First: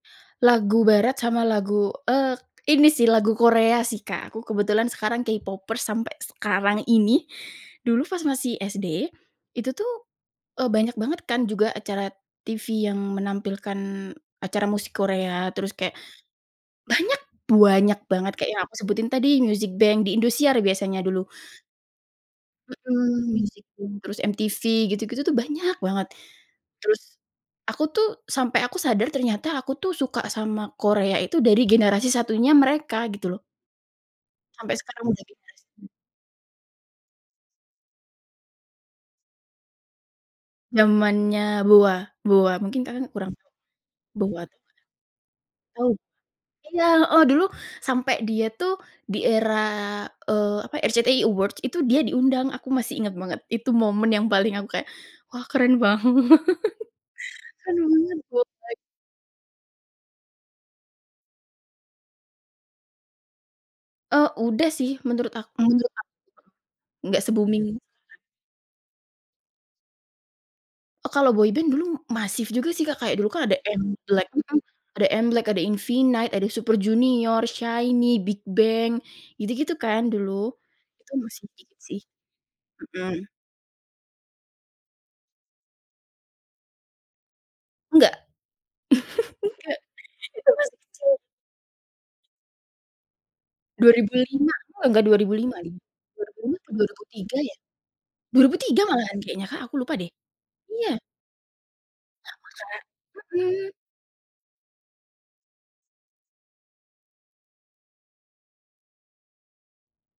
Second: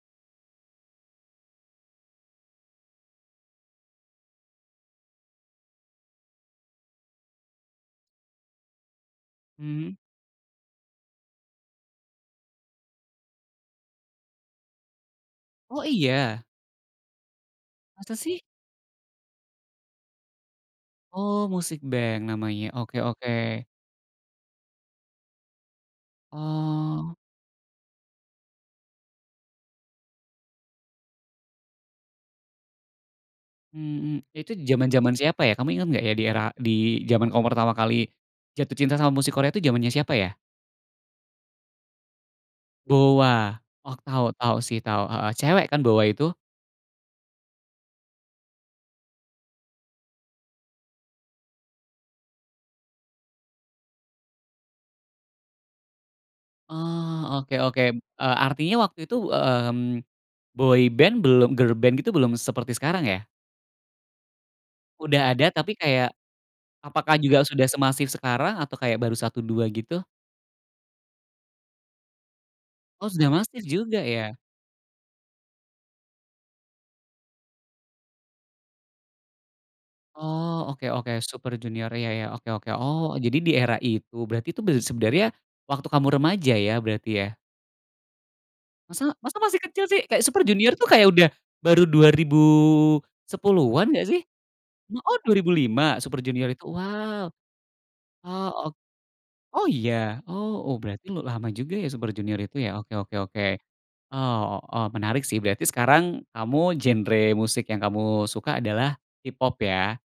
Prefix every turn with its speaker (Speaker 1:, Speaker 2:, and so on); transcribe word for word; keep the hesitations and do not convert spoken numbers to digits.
Speaker 1: Lagu barat sama lagu, eee, ini sih lagu Korea sih, Kak. Aku kebetulan sekarang K-Popers sampai sekarang ini, dulu pas masih SD itu
Speaker 2: Hmm.
Speaker 1: tuh, eee, banyak banget kan juga acara TV yang menampilkan acara musik Korea, terus
Speaker 2: Oh,
Speaker 1: kayak
Speaker 2: iya?
Speaker 1: banyak buanyak
Speaker 2: Masa
Speaker 1: banget
Speaker 2: sih?
Speaker 1: kayak yang aku sebutin tadi Music Bank di Indosiar biasanya dulu.
Speaker 2: Oh, Music Bank namanya, oke oke.
Speaker 1: Mhm, Music Bank, terus MTV gitu-gitu tuh banyak banget. Terus
Speaker 2: Oh.
Speaker 1: aku tuh, sampai aku sadar ternyata aku tuh suka sama Korea itu dari generasi satunya mereka gitu loh.
Speaker 2: Mhm, itu
Speaker 1: Sampai sekarang
Speaker 2: zaman-zaman
Speaker 1: udah
Speaker 2: siapa ya?
Speaker 1: generasi
Speaker 2: Kamu inget
Speaker 1: lima.
Speaker 2: gak ya di era, di zaman kamu pertama kali jatuh cinta sama musik Korea itu zamannya siapa ya?
Speaker 1: Namanya BoA BoA. Mungkin kalian kurang
Speaker 2: BoA. Oh, tau
Speaker 1: boat
Speaker 2: tau sih tau, cewek kan
Speaker 1: tau
Speaker 2: BoA itu?
Speaker 1: Iya, heeh, dulu sampai dia tuh di era, eee, apa, RCTI Award itu dia diundang. Aku masih inget banget, itu momen yang paling aku kayak, "Wah! Keren banget."
Speaker 2: Oh. Oke
Speaker 1: Keren
Speaker 2: oke,
Speaker 1: banget
Speaker 2: eee,
Speaker 1: BoA
Speaker 2: artinya
Speaker 1: it
Speaker 2: waktu itu, mmm, boy band belum, girl band itu belum seperti sekarang ya?
Speaker 1: Eee, udah sih menurut
Speaker 2: Udah ada, tapi
Speaker 1: menurut aku.
Speaker 2: kayak, apakah
Speaker 1: Nggak
Speaker 2: juga
Speaker 1: se-booming
Speaker 2: sudah semasif sekarang? Atau kayak baru satu, dua gitu?
Speaker 1: Oh, kalau boy band dulu masif juga sih, Kak.
Speaker 2: Oh,
Speaker 1: Kayak
Speaker 2: sudah
Speaker 1: dulu kan ada
Speaker 2: masif juga
Speaker 1: MBLAQ,
Speaker 2: ya?
Speaker 1: mhm. Ada MBLAQ, ada Infinite ada Super Junior, SHINEe, BigBang gitu-gitu kan dulu.
Speaker 2: Oh. Oke
Speaker 1: Itu
Speaker 2: oke.
Speaker 1: masih
Speaker 2: Super
Speaker 1: dikit
Speaker 2: Junior
Speaker 1: sih.
Speaker 2: ya ya, oke, oke. Oh,
Speaker 1: Mhm.
Speaker 2: jadi di era itu? Berarti itu ber sebenernya waktu kamu remaja ya, berarti ya?
Speaker 1: Nggak.
Speaker 2: Masa? Masa masih
Speaker 1: Nggak
Speaker 2: kecil sih? Kayak Super
Speaker 1: Itu
Speaker 2: Junior
Speaker 1: masih
Speaker 2: tuh, kayak
Speaker 1: kecil.
Speaker 2: udah baru dua ribu sepuluhan
Speaker 1: dua
Speaker 2: gak
Speaker 1: ribu
Speaker 2: sih?
Speaker 1: lima, eee,
Speaker 2: M
Speaker 1: enggak dua
Speaker 2: oh
Speaker 1: ribu
Speaker 2: dua ribu
Speaker 1: lima nih,
Speaker 2: lima Super
Speaker 1: dua ribu
Speaker 2: Junior
Speaker 1: lima
Speaker 2: itu?
Speaker 1: atau dua ribu
Speaker 2: Wow.
Speaker 1: tiga ya? dua
Speaker 2: Oh,
Speaker 1: ribu
Speaker 2: ok
Speaker 1: tiga malahan kayaknya, Kak.
Speaker 2: oh
Speaker 1: Aku lupa deh.
Speaker 2: iya? Oh oh
Speaker 1: Iya.
Speaker 2: berarti lama juga ya Super
Speaker 1: Lama,
Speaker 2: Junior itu ya? Oke oke
Speaker 1: Kak,
Speaker 2: oke.
Speaker 1: mhm.
Speaker 2: Eee, o oh, menarik sih, berarti sekarang, kamu genre musik yang kamu suka adalah K-Pop ya?